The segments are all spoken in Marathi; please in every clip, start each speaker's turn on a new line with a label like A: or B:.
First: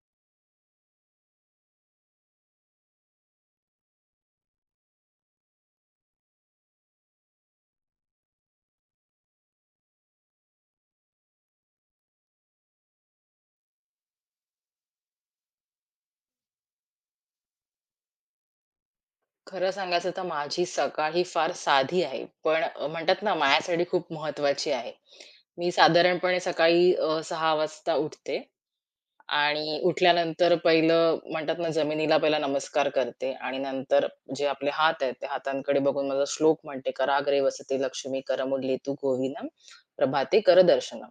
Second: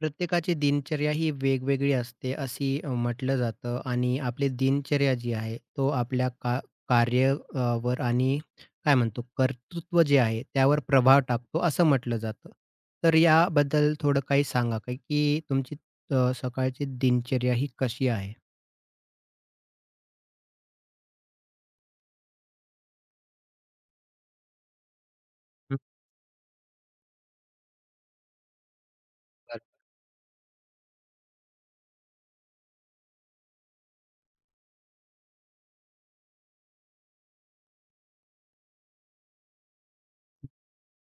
A: प्रत्येकाची दिनचर्या ही वेगवेगळी असते अशी म्हटलं जातं आणि आपली दिनचर्या जी आहे तो आपल्या कार्य वर आणि काय म्हणतो कर्तृत्व जे आहे त्यावर प्रभाव टाकतो असं म्हटलं जातं. तर याबद्दल थोडं काही सांगा काय की तुमची सकाळची दिनचर्या ही कशी आहे?
B: खरं सांगायचं तर माझी सकाळ ही फार साधी आहे. पण म्हणतात ना माझ्यासाठी खूप महत्त्वाची आहे. मी
A: हं,
B: साधारणपणे सकाळी 6 वाजता उठते
A: बरं.
B: आणि उठल्यानंतर पहिलं म्हणतात ना जमिनीला पहिला नमस्कार करते आणि नंतर जे आपले हात आहेत, त्या हातांकडे बघून माझा श्लोक म्हणते, "कराग्रे वसते लक्ष्मी करमुली तू गोविनम प्रभाते कर दर्शनम."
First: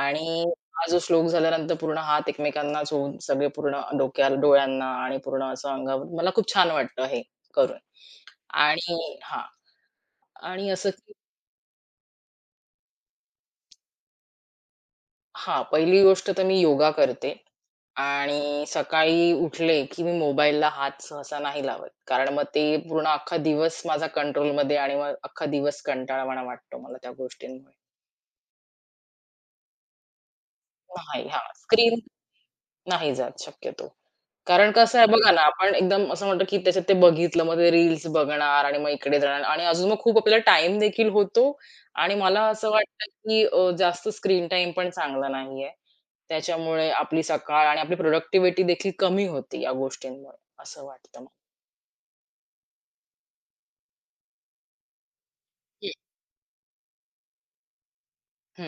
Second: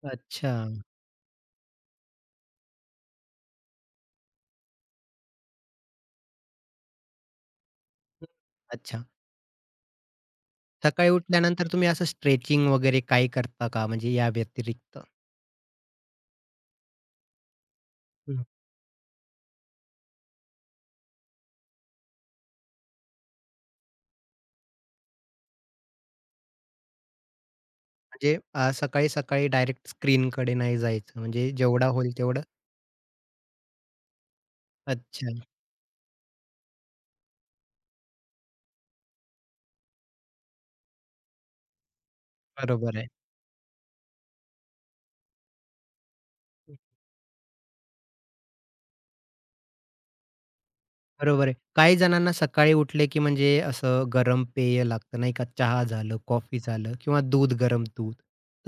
B: आणि
A: अच्छा.
B: हा जो श्लोक झाल्यानंतर पूर्ण हात एकमेकांना जोडून सगळे पूर्ण डोक्याला, डोळ्यांना आणि पूर्ण असं अंगावर मला खूप छान वाटतं हे करून.
A: हं, अच्छा.
B: आणि हां. आणि असं
A: सकाळी
B: की
A: उठल्यानंतर तुम्ही असं स्ट्रेचिंग वगैरे काही करता का म्हणजे या व्यतिरिक्त?
B: हां, पहिली गोष्ट तर मी योगा करते आणि सकाळी उठले की मी मोबाईलला हात सहसा नाही लावत. कारण मग ते पूर्ण अख्खा दिवस माझा कंट्रोलमध्ये आणि मग अख्खा दिवस कंटाळवाणा वाटतो मला त्या गोष्टींमुळे.
A: म्हणजे सकाळी-सकाळी डायरेक्ट स्क्रीनकडे नाही जायचं,
B: नाही हां,
A: म्हणजे जेवढा
B: स्क्रीन
A: होईल तेवढं
B: नाही जात शक्यतो. कारण कसं आहे
A: अच्छा,
B: बघा ना, आपण एकदम असं म्हणतो की त्याच्यात ते बघितलं, मग ते रील्स बघणार आणि मग इकडे जाणार आणि अजून मग खूप आपल्याला टाईम देखील होतो आणि मला असं
A: बरोबर आहे.
B: वाटतं की जास्त स्क्रीन टाईम पण चांगला नाहीये. त्याच्यामुळे आपली सकाळ आणि आपली प्रोडक्टिव्हिटी देखील कमी होती या गोष्टींमुळे, असं वाटतं मला.
A: बरोबर आहे. काही जणांना सकाळी उठले, की म्हणजे असं गरम पेय लागतं नाही का, चहा
B: हं.
A: झालं, कॉफी झालं किंवा दूध, गरम दूध.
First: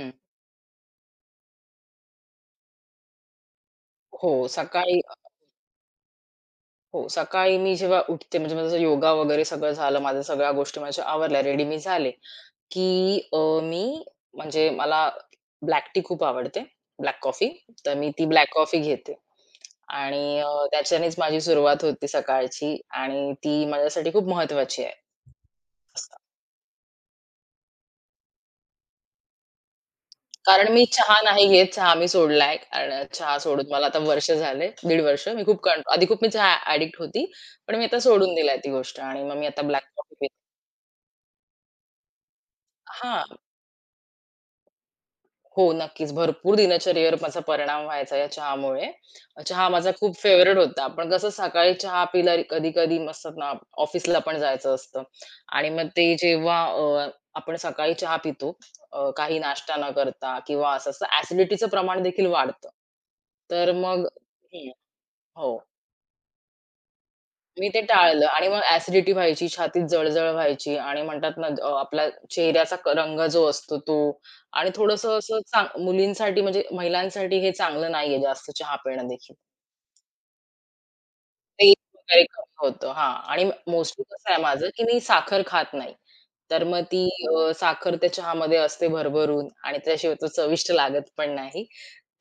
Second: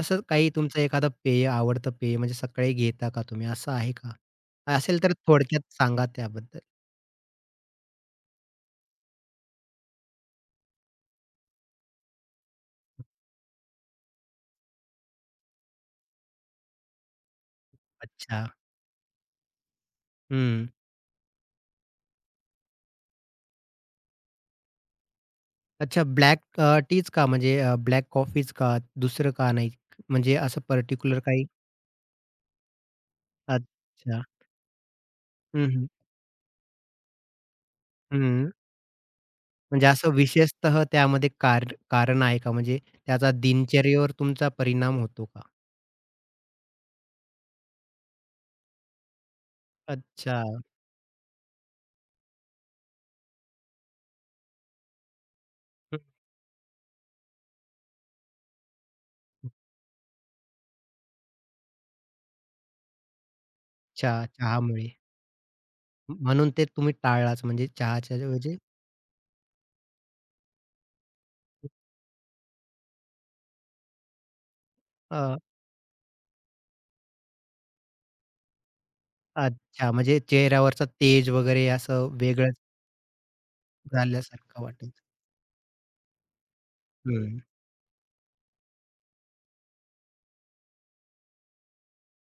A: तसं काही तुमचं एखादं पेय, आवडतं पेय म्हणजे सकाळी घेता का तुम्ही, असं आहे का?
B: हो, सकाळी
A: असेल तर थोडक्यात सांगा त्याबद्दल?
B: हो, सकाळी मी जेव्हा उठते म्हणजे माझा योगा वगैरे सगळं झालं, माझ्या सगळ्या गोष्टी माझ्या आवरल्या, रेडी मी झाले, की मी म्हणजे मला ब्लॅक टी खूप आवडते, ब्लॅक कॉफी. तर मी ती
A: अच्छा.
B: ब्लॅक कॉफी घेते आणि
A: हं.
B: त्याच्यानेच माझी सुरुवात होते सकाळची आणि ती माझ्यासाठी खूप महत्त्वाची आहे.
A: अच्छा ब्लॅक टीच का म्हणजे ब्लॅक कॉफीच का? दुसरं का नाही? म्हणजे असं
B: कारण मी
A: पर्टिक्युलर
B: चहा
A: काही?
B: नाही घेत. चहा मी सोडलाय. कारण चहा सोडून मला आता
A: अच्छा.
B: वर्ष झाले, दीड वर्ष. मी खूप कंट
A: हं,
B: आधी खूप मी चहा ॲडिक्ट होती. पण मी आता सोडून
A: हं.
B: दिलाय ती गोष्ट आणि मग मी आता ब्लॅक
A: म्हणजे असं
B: कॉफी पिते.
A: विशेषतः त्यामध्ये कारण आहे का? म्हणजे
B: हां.
A: त्याचा दिनचर्येवर तुमचा परिणाम होतो का?
B: हो, नक्कीच. भरपूर दिनचर्येवर माझा परिणाम व्हायचा या चहामुळे. चहा माझा खूप
A: अच्छा.
B: फेव्हरेट होता. आपण कसं सकाळी चहा पिला कधी-कधी मस्त ना ऑफिसला पण जायचं असतं आणि मग
A: हं,
B: ते जेव्हा आपण सकाळी चहा पितो काही नाश्ता न करता किंवा असं-असं ॲसिडिटीचं प्रमाण देखील वाढतं. तर मग
A: अच्छा. चहामुळे.
B: हो.
A: म्हणून ते तुम्ही टाळलाच म्हणजे
B: मी ते
A: चहाच्या
B: टाळलं आणि
A: ऐवजी
B: मग ॲसिडिटी व्हायची, छातीत जळजळ व्हायची आणि म्हणतात ना आपला चेहऱ्याचा क रंग जो असतो तो आणि थोडंसं
A: अ,
B: असं चांग मुलींसाठी म्हणजे महिलांसाठी हे चांगलं नाहीये जास्त चहा पिणं देखील.
A: अच्छा म्हणजे चेहऱ्यावरचा तेज वगैरे
B: तेल
A: असं
B: वगैरे कमी
A: वेगळंच
B: होतं हां आणि मोस्टली कसं आहे
A: झाल्यासारखं
B: माझं, की मी
A: वाटायचं.
B: साखर खात नाही. तर मग ती
A: हं.
B: साखर त्या चहामध्ये असते भरभरून आणि त्याशिवाय तो चविष्ट लागत पण नाही.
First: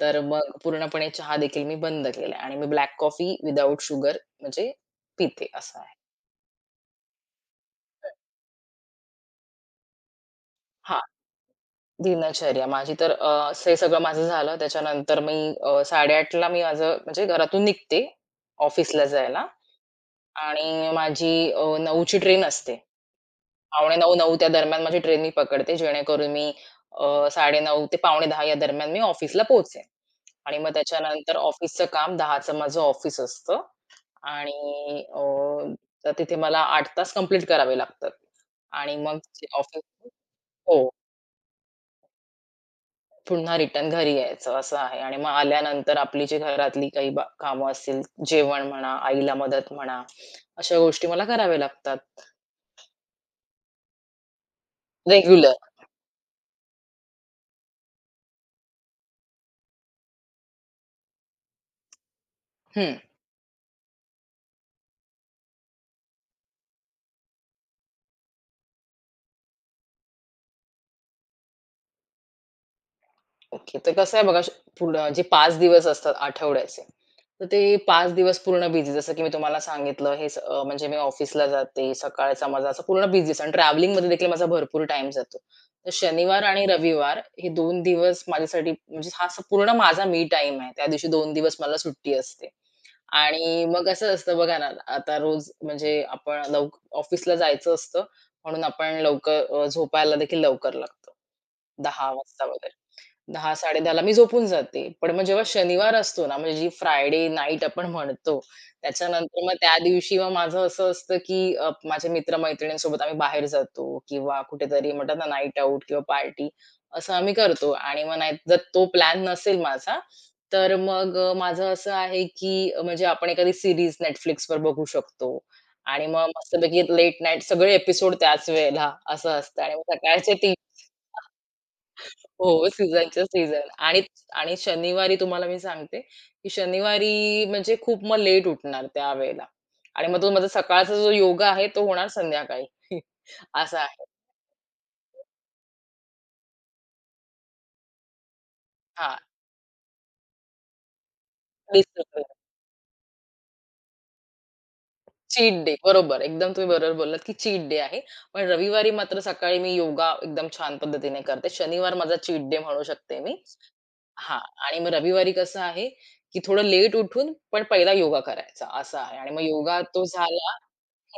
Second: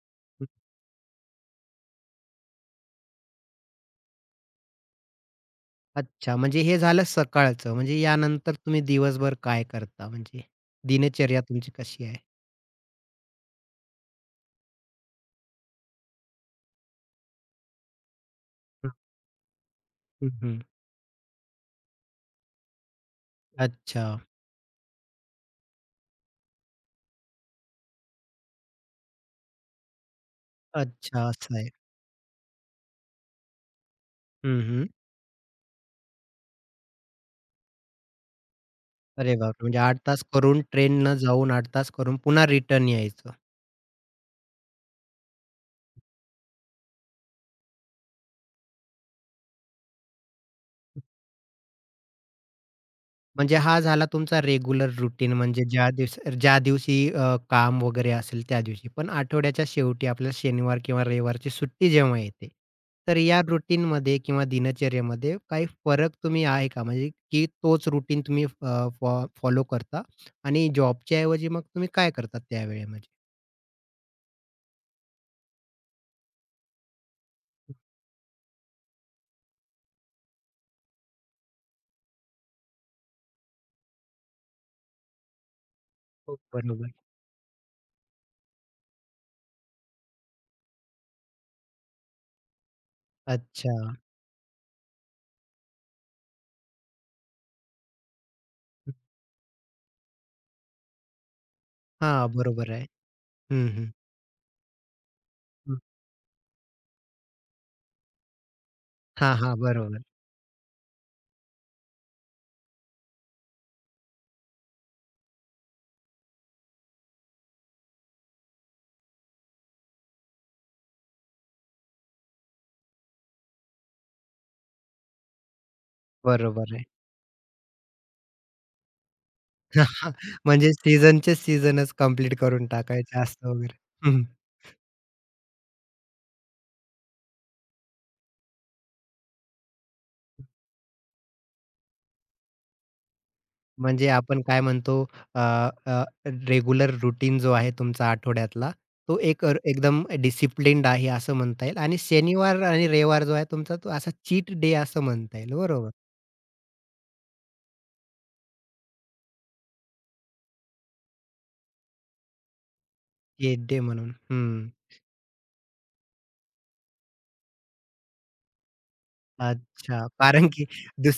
B: तर मग पूर्णपणे चहा देखील मी बंद केलाय आणि मी ब्लॅक कॉफी विथआऊट शुगर म्हणजे पिते असं आहे.
A: अच्छा म्हणजे हे झालं सकाळचं. म्हणजे यानंतर तुम्ही दिवसभर काय करता? म्हणजे
B: हां.
A: दिनचर्या तुमची कशी आहे?
B: दिनचर्या. माझी तर हे सगळं माझं झालं. त्याच्यानंतर मी 8:30ला मी माझं म्हणजे घरातून निघते
A: हं,
B: ऑफिसला जायला
A: हं,
B: आणि माझी 9ची ट्रेन असते.
A: अच्छा.
B: 8:45-9 त्या दरम्यान माझी ट्रेन मी पकडते. जेणेकरून मी 9:30 ते 9:45 या दरम्यान मी ऑफिसला पोहोचेन आणि मग
A: अच्छा
B: त्याच्यानंतर
A: असं आहे.
B: ऑफिसचं काम 10चं माझं ऑफिस असतं
A: हं,
B: आणि तर तिथे मला 8 तास कंप्लीट करावे लागतात आणि मग
A: अरे बापरे! म्हणजे
B: ऑफिस
A: 8 तास करून
B: हो.
A: ट्रेननं जाऊन 8 तास करून पुन्हा रिटर्न यायचं.
B: पुन्हा रिटर्न घरी यायचं असं आहे आणि मग आल्यानंतर आपली जी घरातली काही बा कामं असतील, जेवण म्हणा, आईला मदत म्हणा, अशा गोष्टी मला कराव्या लागतात
A: म्हणजे हा झाला तुमचा रेग्युलर रूटीन
B: रेग्युलर.
A: म्हणजे ज्या दिवशी ज्या दिवशी काम वगैरे असेल त्या दिवशी. पण आठवड्याच्या शेवटी आपल्याला शनिवार किंवा रविवारची सुट्टी जेव्हा येते,
B: हं.
A: तर या रूटीनमध्ये किंवा दिनचर्येमध्ये काही फरक तुम्ही आहे का? म्हणजे की तोच रूटीन तुम्ही फॉलो करता आणि जॉबच्या ऐवजी मग तुम्ही काय करता त्यावेळेमध्ये?
B: ओके. तर कसं आहे बघा, श- पूर्ण जे 5 दिवस असतात आठवड्याचे, तर ते 5 दिवस पूर्ण बिझी. जसं की मी तुम्हाला सांगितलं हे स म्हणजे मी ऑफिसला जाते, सकाळचा माझा असा पूर्ण बिझीच आणि ट्रॅव्हलिंगमध्ये देखील माझा भरपूर टाईम जातो. तर
A: हो,
B: शनिवार आणि
A: बरोबर.
B: रविवार हे 2 दिवस माझ्यासाठी म्हणजे हा स- पूर्ण माझा मी टाईम आहे. त्या दिवशी 2 दिवस मला सुट्टी असते. आणि
A: अच्छा.
B: मग असं असतं बघा ना, आता रोज म्हणजे आपण लव ऑफिसला जायचं असतं म्हणून आपण लवकर झोपायला देखील लवकर लागतो. 10:00
A: हां,
B: वाजता
A: बरोबर
B: वगैरे.
A: आहे.
B: दहा
A: हं, हं.
B: 10:30 ला मी झोपून जाते. पण मग जेव्हा
A: हं.
B: शनिवार असतो ना, म्हणजे जी फ्रायडे नाईट आपण म्हणतो,
A: हां,
B: त्याच्यानंतर मग
A: हां.
B: त्या
A: बरोबर.
B: दिवशी मग माझं असं असतं, की माझ्या मित्र-मैत्रिणींसोबत आम्ही बाहेर जातो किंवा कुठेतरी म्हणतात ना नाईट आउट किंवा पार्टी असं आम्ही करतो आणि मग नाही जर तो प्लॅन नसेल माझा, तर मग माझं असं आहे, की म्हणजे आपण एखादी सीरीज Netflixवर बघू शकतो आणि मग
A: बरोबर
B: मस्तपैकी
A: आहे.
B: लेट नाईट सगळे एपिसोड त्याच वेळेला असं असतं आणि मग सकाळचे
A: म्हणजे सीझनचे सीझनच कंप्लीट करून
B: हो,
A: टाकायचे
B: सीझनच्या
A: असतं
B: सीझन
A: वगैरे.
B: आणि
A: हं, हं.
B: आणि शनिवारी तुम्हाला मी सांगते, की शनिवारी म्हणजे खूप मग लेट उठणार त्यावेळेला आणि मग तो माझा सकाळचा जो योगा आहे तो होणार संध्याकाळी. असं आहे.
A: म्हणजे आपण काय म्हणतो अ, अ, रेग्युलर रूटीन जो आहे तुमचा आठवड्यातला,
B: हां,
A: तो एक एकदम डिसिप्लिन्ड आहे असं म्हणता येईल आणि
B: डिसिप्लिन.
A: शनिवार आणि रविवार जो आहे तुमचा तो असा चीट डे असं म्हणता
B: चीट
A: येईल
B: डे.
A: बरोबर.
B: बरोबर, एकदम तुम्ही बरोबर बोललात, की चीट डे आहे. पण रविवारी मात्र सकाळी मी योगा एकदम छान पद्धतीने करते. शनिवार माझा चीट डे म्हणू शकते मी.
A: चीट डे म्हणून.
B: हां
A: हं.
B: आणि मग रविवारी कसं आहे, की थोडं लेट उठून पण पहिला योगा करायचा असं आहे आणि मग योगा तो
A: अच्छा. कारण
B: झाला
A: की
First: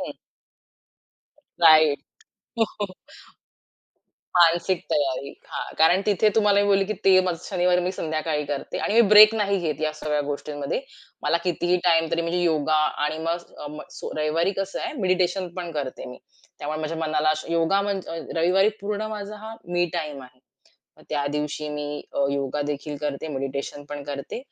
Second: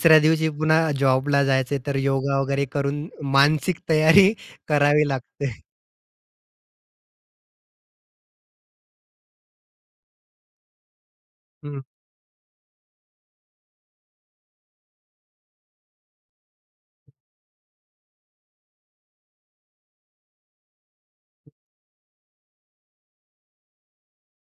B: हं,
A: दिवशी पुन्हा जॉबला जायचंय तर योगा वगैरे करून मानसिक तयारी
B: मानसिक
A: करावी
B: तयारी.
A: लागते.
B: हां, कारण तिथे तुम्हाला मी बोलली, की ते माझं शनिवारी मी संध्याकाळी करते आणि मी ब्रेक नाही घेत या सगळ्या गोष्टींमध्ये. मला कितीही
A: हं.
B: टाइम तरी म्हणजे योगा आणि मग अ, म सो रविवारी कसं आहे मेडिटेशन पण करते मी. त्यामुळे माझ्या मनाला श योगा म्हणजे रविवारी पूर्ण माझा हा मी टाईम आहे. मग त्या दिवशी मी योगा देखील करते, मेडिटेशन पण करते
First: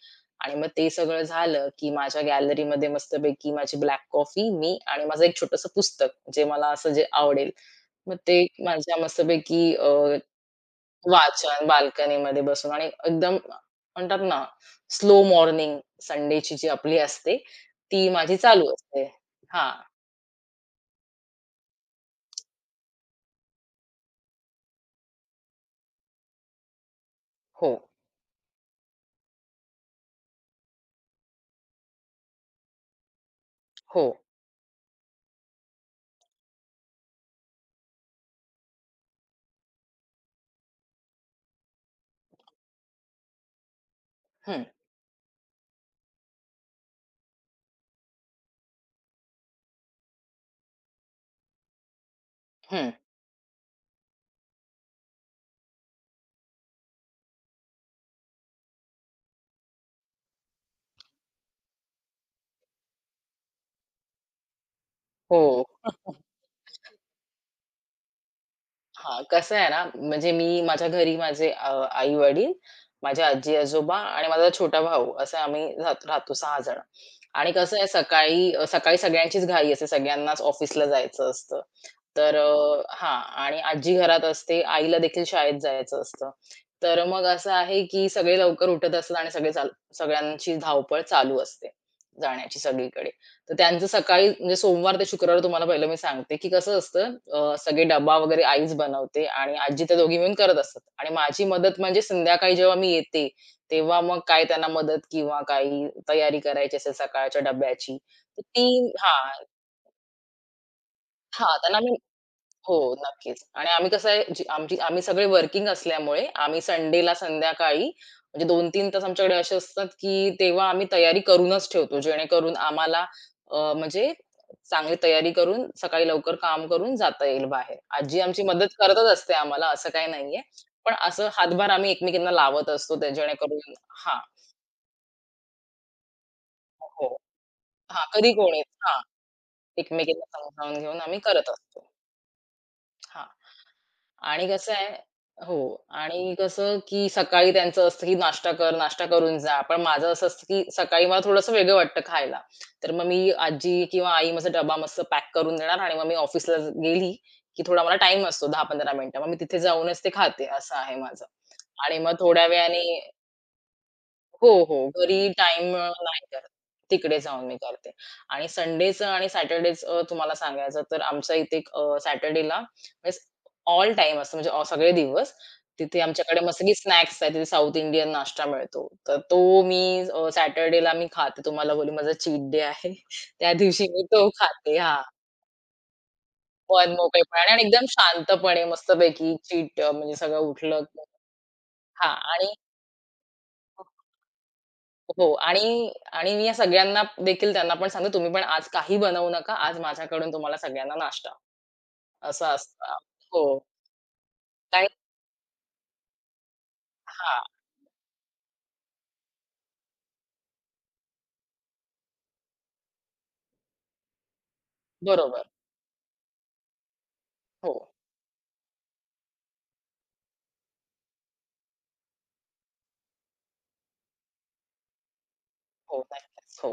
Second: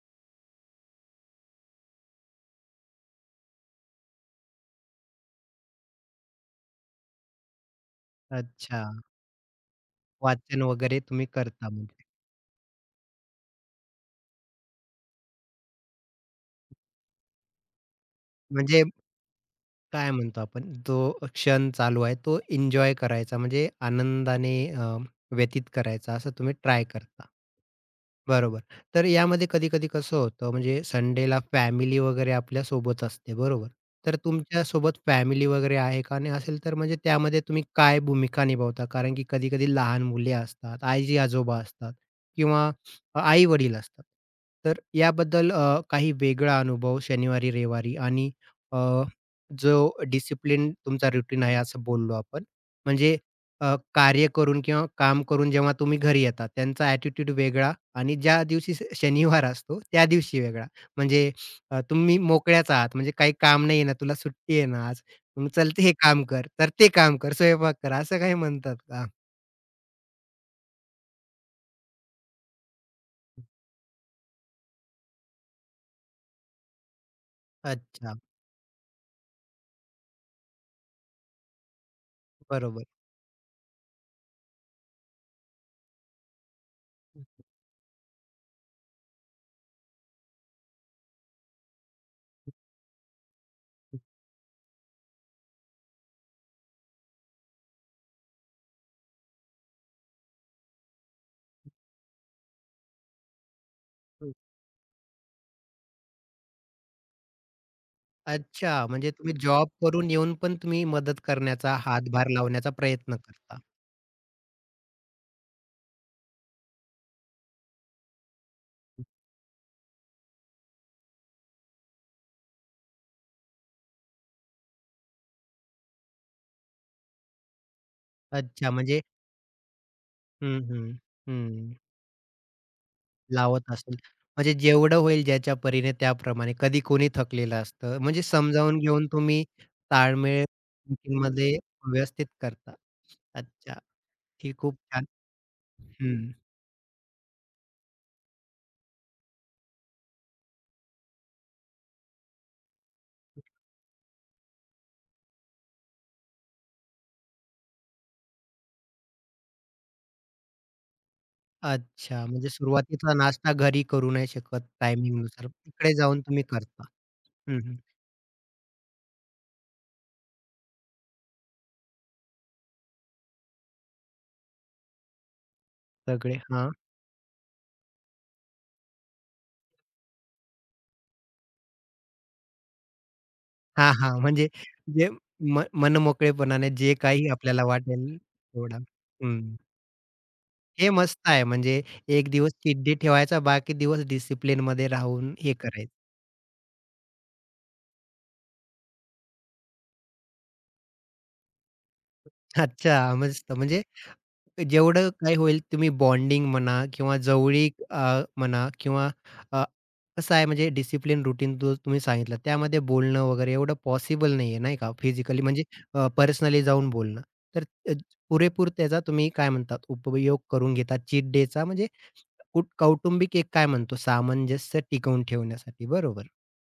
B: आणि मग ते सगळं झालं, की माझ्या गॅलरीमध्ये मस्तपैकी माझी ब्लॅक कॉफी, मी आणि माझं एक छोटंसं पुस्तक, जे मला असं जे आवडेल. मग ते
A: अच्छा.
B: माझ्या मस्तपैकी
A: वाचन वगैरे तुम्ही
B: वाचन
A: करता म्हणजे.
B: बाल्कनीमध्ये बसून आणि एकदम म्हणतात ना, स्लो मॉर्निंग संडेची जी आपली असते, ती माझी चालू
A: म्हणजे
B: असते. हां.
A: काय म्हणतो आपण, जो क्षण चालू आहे तो एन्जॉय करायचा म्हणजे आनंदाने व्यतीत करायचा असं तुम्ही ट्राय करता.
B: हो,
A: बरोबर. तर यामध्ये कधी-कधी कसं होतं म्हणजे संडेला फॅमिली वगैरे आपल्या सोबत असते बरोबर.
B: हो.
A: तर तुमच्या सोबत फॅमिली वगैरे आहे का? आणि असेल तर म्हणजे त्यामध्ये तुम्ही काय भूमिका निभावता? कारण की कधी-कधी लहान मुले असतात, आजी-आजोबा असतात किंवा आई-वडील असतात.
B: हं,
A: तर याबद्दल काही वेगळा अनुभव शनिवारी, रविवारी आणि अ, जो डिसिप्लिन तुमचा रुटीन आहे असं बोललो आपण.
B: हं.
A: म्हणजे कार्य करून किंवा काम करून जेव्हा तुम्ही घरी येता त्यांचा ॲटिट्यूड वेगळा आणि ज्या दिवशी शनिवार असतो, त्या दिवशी वेगळा. म्हणजे तुम्ही मोकळ्याच आहात, म्हणजे काही काम नाही ना, तुला सुट्टी आहे ना आज,
B: हो.
A: मग चल ते हे काम कर, तर ते काम कर, स्वयंपाक कर, असं काही म्हणतात का?
B: हां, कसं आहे ना, म्हणजे मी माझ्या घरी माझे आई-वडील, माझे आजी-आजोबा आणि माझा छोटा भाऊ असं आम्ही राहतो 6 जण आणि कसं आहे
A: अच्छा,
B: सकाळी सकाळी सगळ्यांचीच घाई असते. सगळ्यांनाच ऑफिसला जायचं असतं. तर
A: बरोबर.
B: हां आणि आजी घरात असते. आईला देखील शाळेत जायचं असतं. तर मग
A: हं,
B: असं आहे, की सगळे लवकर उठत असतात आणि सगळे चाल सगळ्यांची धावपळ चालू असते जाण्याची सगळीकडे. तर त्यांचं
A: हं,
B: सकाळी म्हणजे सोमवार ते शुक्रवार तुम्हाला पहिलं मी सांगते, की कसं असतं सगळे डब्बा वगैरे आईच बनवते आणि आजी त्या दोघी मिळून करत असतात आणि माझी मदत म्हणजे संध्याकाळी जेव्हा मी येते, तेव्हा मग काय त्यांना मदत किंवा काही तयारी करायची असेल सकाळच्या डब्याची, तर ती
A: अच्छा, म्हणजे
B: हां,
A: तुम्ही जॉब करून येऊन पण तुम्ही मदत
B: हां,
A: करण्याचा,
B: त्यांना मी
A: हातभार लावण्याचा
B: हो,
A: प्रयत्न
B: नक्कीच.
A: करता.
B: आणि आम्ही कसं आहे, जी आमची आम्ही सगळे वर्किंग असल्यामुळे आम्ही संडेला संध्याकाळी म्हणजे 2 तीन तास आमच्याकडे असे असतात, की तेव्हा आम्ही तयारी करूनच ठेवतो. जेणेकरून आम्हाला म्हणजे चांगली तयारी करून सकाळी लवकर काम करून जाता येईल बाहेर. आजी आमची मदत
A: अच्छा, म्हणजे
B: करतच असते आम्हाला, असं काही नाहीये.
A: हं, हं.
B: पण असं हातभार
A: हं.
B: आम्ही एकमेकींना लावत असतो ते
A: लावत
B: जेणेकरून
A: असेल.
B: हां.
A: म्हणजे जेवढं होईल ज्याच्या परीने त्याप्रमाणे. कधी
B: हो.
A: कोणी थकलेलं असतं.
B: हां,
A: म्हणजे
B: कधी कोणीच
A: समजावून
B: हां,
A: घेऊन तुम्ही
B: एकमेकींना
A: ताळमेळ
B: समजावून घेऊन आम्ही करत
A: मीटिंगमध्ये
B: असतो.
A: व्यवस्थित करता.
B: हां.
A: अच्छा.
B: आणि
A: ही
B: कसं
A: खूप
B: आहे
A: छान.
B: हो
A: हं.
B: आणि कसं, की सकाळी त्यांचं असतं, की नाश्ता कर, नाश्ता करून जा. पण माझं असं असतं, की सकाळी मला थोडंसं वेगळं वाटतं खायला. तर मग मी आजी किंवा आई माझा डबा मस्त पॅक करून देणार आणि मग मी ऑफिसला गेली, की थोडा मला टाइम असतो 10-15 मिनिटं. मग मी तिथे जाऊनच ते खाते, असं आहे माझं. आणि मग
A: अच्छा.
B: थोड्या
A: म्हणजे
B: वेळाने
A: सुरुवातीचा नाश्ता घरी करू नाही
B: हो,
A: शकत
B: हो. घरी
A: टायमिंगनुसार.
B: टाईम
A: तिकडे
B: नाही
A: जाऊन तुम्ही
B: करत.
A: करता.
B: तिकडे जाऊन मी
A: हं, हं.
B: करते. आणि संडेचं आणि सॅटर्डेचं तुम्हाला सांगायचं तर आमच्या इथे सॅटर्डेला म्हणजे ऑल टाईम असतो म्हणजे ऑ सगळे दिवस. तिथे
A: सगळे
B: आमच्याकडे मस्त
A: हां.
B: की स्नॅक्स आहेत. तिथे साउथ इंडियन नाश्ता मिळतो. तर तो मी सॅटर्डेला मी खाते. तुम्हाला बोलली माझा चीट डे आहे. त्या दिवशी
A: हां,
B: मी
A: हां.
B: तो
A: म्हणजे
B: खाते. हां.
A: जे मनमोकळेपणाने
B: मन
A: जे काही
B: मोकळेपणाने आणि
A: आपल्याला
B: एकदम
A: वाटेल
B: शांतपणे
A: तेवढा.
B: मस्तपैकी
A: हं.
B: चीट म्हणजे सगळं उठलं
A: हे मस्त आहे. म्हणजे
B: हां.
A: एक
B: आणि
A: दिवस चीट डे ठेवायचा, बाकी दिवस डिसिप्लिनमध्ये
B: हो
A: राहून हे
B: आणि
A: करायचं.
B: आणि मी या सगळ्यांना देखील त्यांना पण सांगते, "तुम्ही पण आज काही बनवू नका. आज माझ्याकडून तुम्हाला सगळ्यांना नाश्ता." असं असतं.
A: अच्छा, मस्त.
B: हो.
A: म्हणजे
B: कारण
A: जेवढं काही होईल तुम्ही बॉन्डिंग म्हणा किंवा
B: हां.
A: जवळीक म्हणा किंवा अ, कसं आहे म्हणजे डिसिप्लिन रूटीन जो तुम्ही सांगितलं, त्यामध्ये बोलणं वगैरे एवढं पॉसिबल नाहीये, नाही का? फिजिकली
B: बरोबर.
A: म्हणजे पर्सनली जाऊन बोलणं. तर
B: हो.
A: अ, पुरेपूर त्याचा तुम्ही काय म्हणतात उपयोग करून घेता चीट डेचा म्हणजे कौटुंबिक एक काय म्हणतो सामंजस्य टिकवून ठेवण्यासाठी.
B: हो.
A: बरोबर.
B: नक्कीच. हो.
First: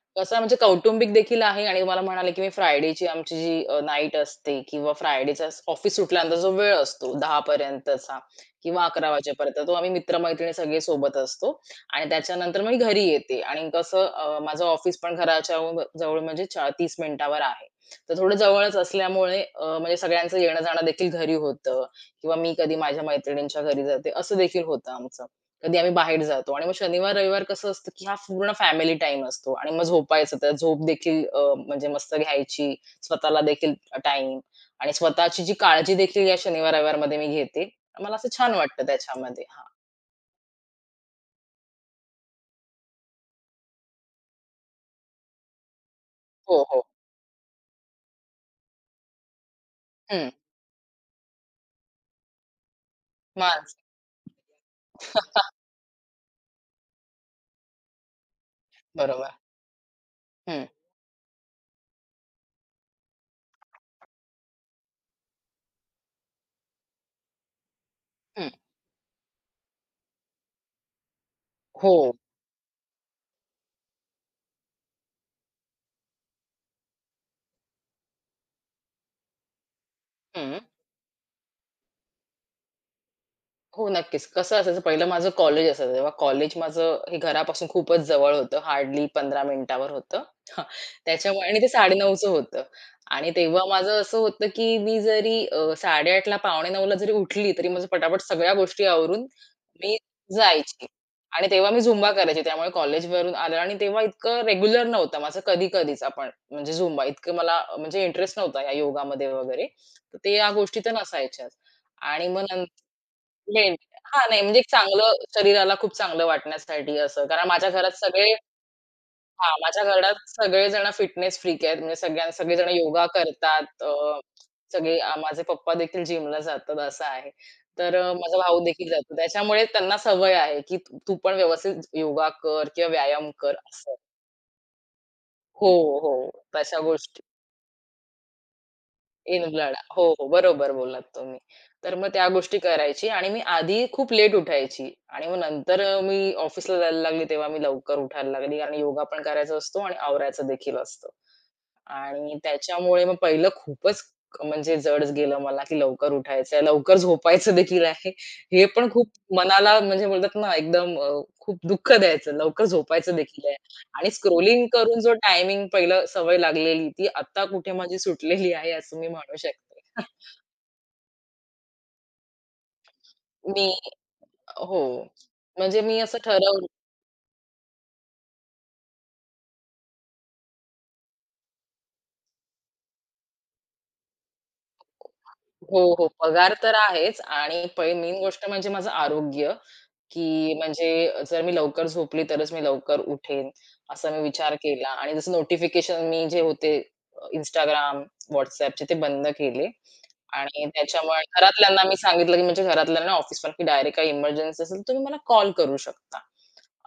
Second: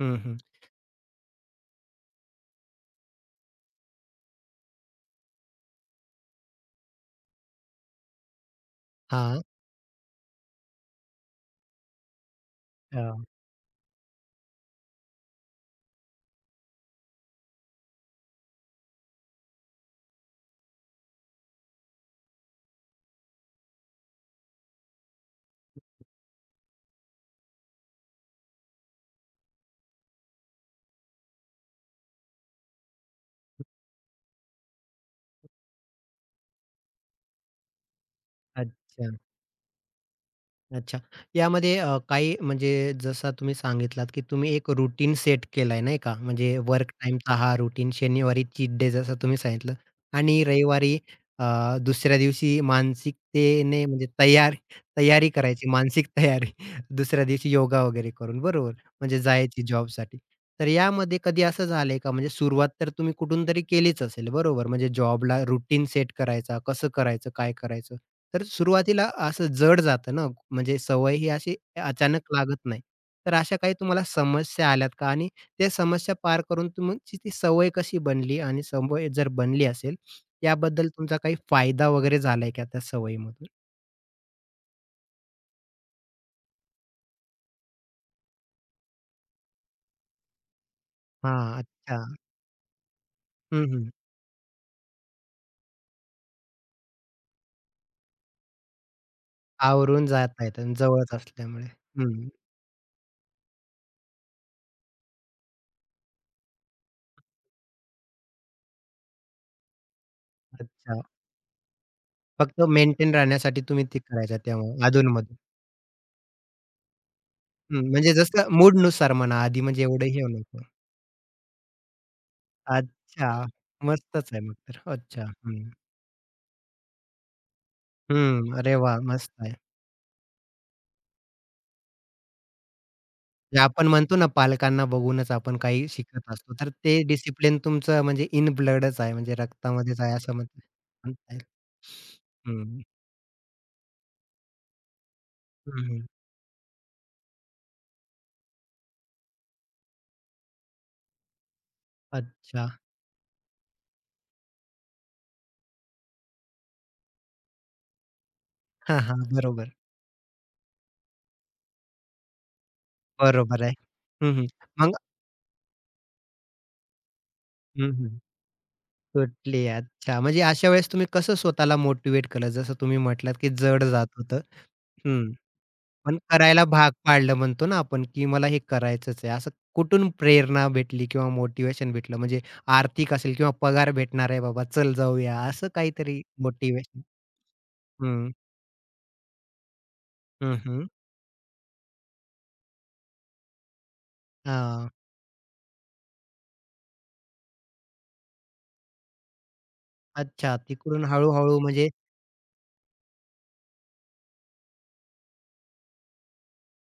A: हं,
B: कसं
A: हं.
B: म्हणजे कौटुंबिक देखील आहे आणि तुम्हाला म्हणाले, की मी फ्रायडेची आमची जी नाईट असते किंवा फ्रायडेचा ऑफिस सुटल्यानंतर जो वेळ असतो 10 पर्यंतचा किंवा 11
A: हां.
B: वाजेपर्यंत तो आम्ही मित्र-मैत्रिणी सगळे सोबत असतो आणि त्याच्यानंतर मग मी घरी
A: अच्छा,
B: येते आणि कसं माझं ऑफिस पण घराच्या व- जवळ म्हणजे चा 30 मिनिटावर आहे. तर थोडं जवळच असल्यामुळे म्हणजे सगळ्यांचं येणं-जाणं देखील घरी होतं किंवा मी कधी माझ्या मैत्रिणींच्या घरी जाते, असं देखील होतं आमचं. कधी आम्ही बाहेर जातो आणि मग शनिवार, रविवार कसं असतं, की हा पूर्ण फॅमिली टाईम असतो आणि मग झोपायचं. तर झोप देखील म्हणजे मस्त घ्यायची, स्वतःला देखील टाईम आणि स्वतःची जी काळजी देखील या शनिवार, रविवारमध्ये मी घेते. मला असं छान वाटतं
A: अच्छा,
B: त्याच्यामध्ये. हां.
A: अच्छा. यामध्ये काही म्हणजे जसा तुम्ही सांगितलात, की तुम्ही एक रूटीन सेट केलाय नाही का? म्हणजे
B: हो, हो.
A: वर्क टाईमचा हा रूटीन शनिवारी चीट डे जसं तुम्ही सांगितलं
B: हं.
A: आणि रविवारी अ, दुसऱ्या दिवशी
B: मानसिक
A: मानसिकतेने म्हणजे तयारी करायची, मानसिक तयारी. दुसऱ्या दिवशी योगा वगैरे करून बरोबर. म्हणजे
B: बरोबर.
A: जायची जॉबसाठी.
B: हं,
A: तर यामध्ये कधी असं झालंय का? म्हणजे सुरुवात तर तुम्ही कुठून तरी केलीच असेल, बरोबर? म्हणजे जॉबला रुटीन सेट करायचा, कसं करायचं, काय करायचं? तर
B: हं.
A: सुरुवातीला असं जड जातं ना, म्हणजे सवय ही अशी
B: हो.
A: अचानक लागत नाही. तर अशा काही तुम्हाला समस्या आल्यात का? आणि त्या समस्या पार करून तुमची ती सवय कशी बनली? आणि सवय जर बनली असेल,
B: हं.
A: याबद्दल तुमचा काही फायदा वगैरे झालाय का त्या सवयीमधून?
B: हो, नक्कीच. कसं असायचं पहिलं माझं कॉलेज असायचं. तेव्हा कॉलेज माझं हे घरापासून खूपच जवळ होतं. हार्डली 15 मिनिटावर होतं. त्याच्यामुळे
A: हां,
B: आणि ते
A: अच्छा.
B: 9:30चं होतं. आणि तेव्हा
A: हं, हं.
B: माझं असं होतं, की मी जरी 8:30 ला 8:45ला जरी उठली, तरी माझं पटापट सगळ्या गोष्टी आवरून मी
A: आवरून जाता येतं
B: जायची.
A: जवळच
B: आणि
A: असल्यामुळे.
B: तेव्हा मी झुंबा
A: हं,
B: करायची. त्यामुळे कॉलेजवरून आलं आणि तेव्हा इतकं रेग्युलर नव्हतं माझं कधी-कधीच आपण म्हणजे झुंबा. इतकं मला म्हणजे इंटरेस्ट नव्हता या योगामध्ये वगैरे. तर ते या गोष्टी तर
A: अच्छा.
B: नसायच्याच. आणि मग
A: फक्त मेंटेन राहण्यासाठी
B: मेन
A: तुम्ही ते
B: हां,
A: करायचा
B: नाही म्हणजे एक
A: त्यामुळे
B: चांगलं
A: अधूनमधून.
B: शरीराला खूप चांगलं वाटण्यासाठी असं. कारण माझ्या
A: हं,
B: घरात
A: म्हणजे
B: सगळे
A: जसं मूडनुसार म्हणा
B: हां,
A: आधी
B: माझ्या
A: म्हणजे एवढं
B: घरात
A: हे नको.
B: सगळेजण फिटनेस फ्रीक आहेत. म्हणजे सगळ्या सगळेजण योगा
A: अच्छा.
B: करतात.
A: मस्तच आहे मग तर.
B: सगळे
A: अच्छा.
B: माझे
A: हं.
B: पप्पा देखील जिमला जातात असं आहे. तर माझा
A: हं.
B: भाऊ
A: अरे
B: देखील
A: वाह!
B: जातो.
A: मस्त आहे.
B: त्याच्यामुळे त्यांना सवय आहे, की तू पण व्यवस्थित योगा कर किंवा व्यायाम कर
A: म्हणजे आपण
B: असं.
A: म्हणतो ना पालकांना बघूनच आपण
B: हो,
A: काही
B: हो.
A: शिकत असतो. तर
B: तशा
A: ते
B: गोष्टी.
A: डिसिप्लिन तुमचं म्हणजे इन ब्लडच आहे. म्हणजे
B: इन ब्लड.
A: रक्तामध्येच
B: हो,
A: आहे
B: हो.
A: असं म्हणता
B: बरोबर बोललात
A: म्हणता
B: तुम्ही.
A: येईल.
B: तर मग त्या गोष्टी
A: हं.
B: करायची आणि मी आधी खूप लेट उठायची आणि मग नंतर
A: हं, हं.
B: मी ऑफिसला जायला लागली तेव्हा मी लवकर उठायला लागली कारण योगा पण करायचा असतो आणि आवरायचं देखील असतं. आणि
A: अच्छा.
B: त्याच्यामुळे मग पहिलं खूपच क- म्हणजे जड गेलं मला, की लवकर उठायचंय, लवकर झोपायचं देखील आहे. हे पण
A: हां,
B: खूप
A: हां. बरोबर.
B: मनाला म्हणजे बोलतात ना एकदम खूप दुःख द्यायचं. लवकर झोपायचं देखील आहे
A: बरोबर आहे.
B: आणि
A: हं, हं.
B: स्क्रोलिंग
A: मग
B: करून जो टायमिंग पहिलं सवय लागलेली ती आता कुठे
A: हं,
B: माझी
A: हं.
B: सुटलेली आहे असं मी म्हणू
A: सुटली.
B: शकते.
A: अच्छा. म्हणजे अशा वेळेस तुम्ही कसं स्वतःला मोटिव्हेट केलं? जसं तुम्ही म्हटलात, की
B: मी
A: जड जात होतं.
B: हो.
A: हं.
B: म्हणजे मी
A: पण
B: असं
A: करायला
B: ठरवलं
A: भाग पाडलं म्हणतो ना आपण, की मला हे करायचंच आहे. असं कुठून प्रेरणा भेटली किंवा मोटिव्हेशन भेटलं? म्हणजे आर्थिक असेल किंवा पगार भेटणार आहे बाबा, चल जाऊया, असं
B: हो, हो.
A: काहीतरी
B: पगार तर
A: मोटिव्हेशन?
B: आहेच आणि पै मेन
A: हं.
B: गोष्ट म्हणजे माझं आरोग्य की
A: हं, हं.
B: म्हणजे जर मी लवकर झोपली तरच मी लवकर उठेन, असा मी विचार
A: हां.
B: केला आणि जसं नोटिफिकेशन मी जे होते इंस्टाग्राम, Instagram, WhatsAppचे ते बंद केले
A: अच्छा.
B: आणि
A: तिकडून
B: त्याच्यामुळे
A: हळू
B: घरातल्यांना
A: म्हणजे
B: मी सांगितलं, की म्हणजे घरातल्यांना, ऑफिस पण, की डायरेक्ट काही इमर्जन्सी असेल तर तुम्ही मला कॉल करू शकता.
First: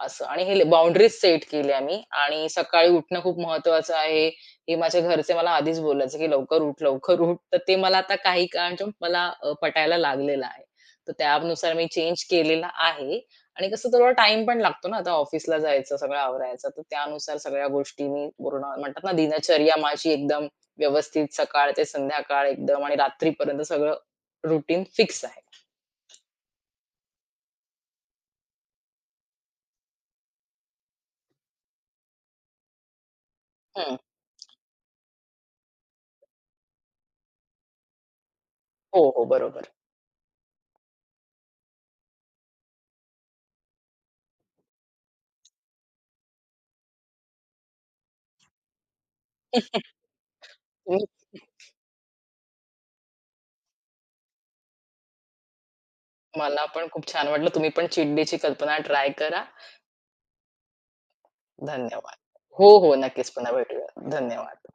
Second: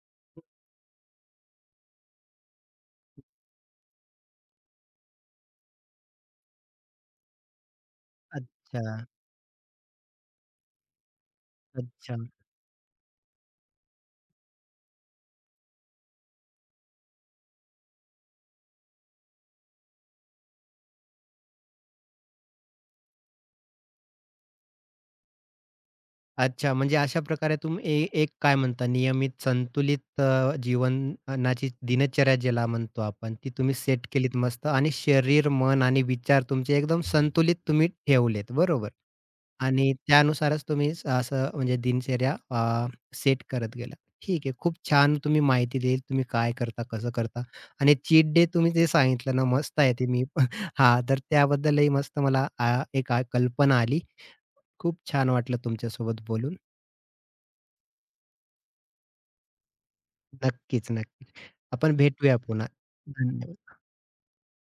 B: असं आणि हे बाउंडरीज सेट केल्या मी आणि सकाळी उठणं खूप महत्वाचं आहे, हे माझ्या घरचे मला आधीच बोलायचे, की "लवकर उठ, लवकर उठ." तर ते मला आता काही
A: अच्छा,
B: काळाने मला पटायला लागलेलं आहे. तर त्यानुसार मी
A: अच्छा.
B: चेंज केलेला आहे आणि कसं थोडा टाईम पण लागतो ना, आता ऑफिसला जायचं, सगळं आवरायचं. तर त्यानुसार सगळ्या गोष्टी मी पूर्ण म्हणतात ना, दिनचर्या माझी एकदम व्यवस्थित सकाळ ते संध्याकाळ एकदम आणि रात्रीपर्यंत सगळं रुटीन फिक्स आहे.
A: अच्छा, म्हणजे अशा प्रकारे तुम्ही एक काय म्हणता नियमित संतुलित जीवनाची दिनचर्या ज्याला म्हणतो आपण, ती तुम्ही
B: हं.
A: सेट केलीत मस्त आणि शरीर, मन आणि विचार तुमचे एकदम संतुलित तुम्ही ठेवलेत, बरोबर?
B: हो, हो. बरोबर.
A: आणि त्यानुसारच तुम्ही असं म्हणजे दिनचर्या सेट करत गेलात. ठीक आहे, खूप छान तुम्ही माहिती दिली, तुम्ही काय करता, कसं करता आणि चीट डे तुम्ही जे सांगितलं ना, मस्त आहे ते मी हां,
B: मी
A: तर त्याबद्दलही मस्त मला एक कल्पना आली. खूप छान वाटलं तुमच्यासोबत बोलून.
B: मला पण खूप छान वाटलं. तुम्ही पण चिडडीची कल्पना ट्राय करा.
A: नक्कीच, नक्कीच. आपण
B: धन्यवाद.
A: भेटूया पुन्हा.
B: हो, हो. नक्कीच पुन्हा
A: धन्यवाद.
B: भेटूया. धन्यवाद.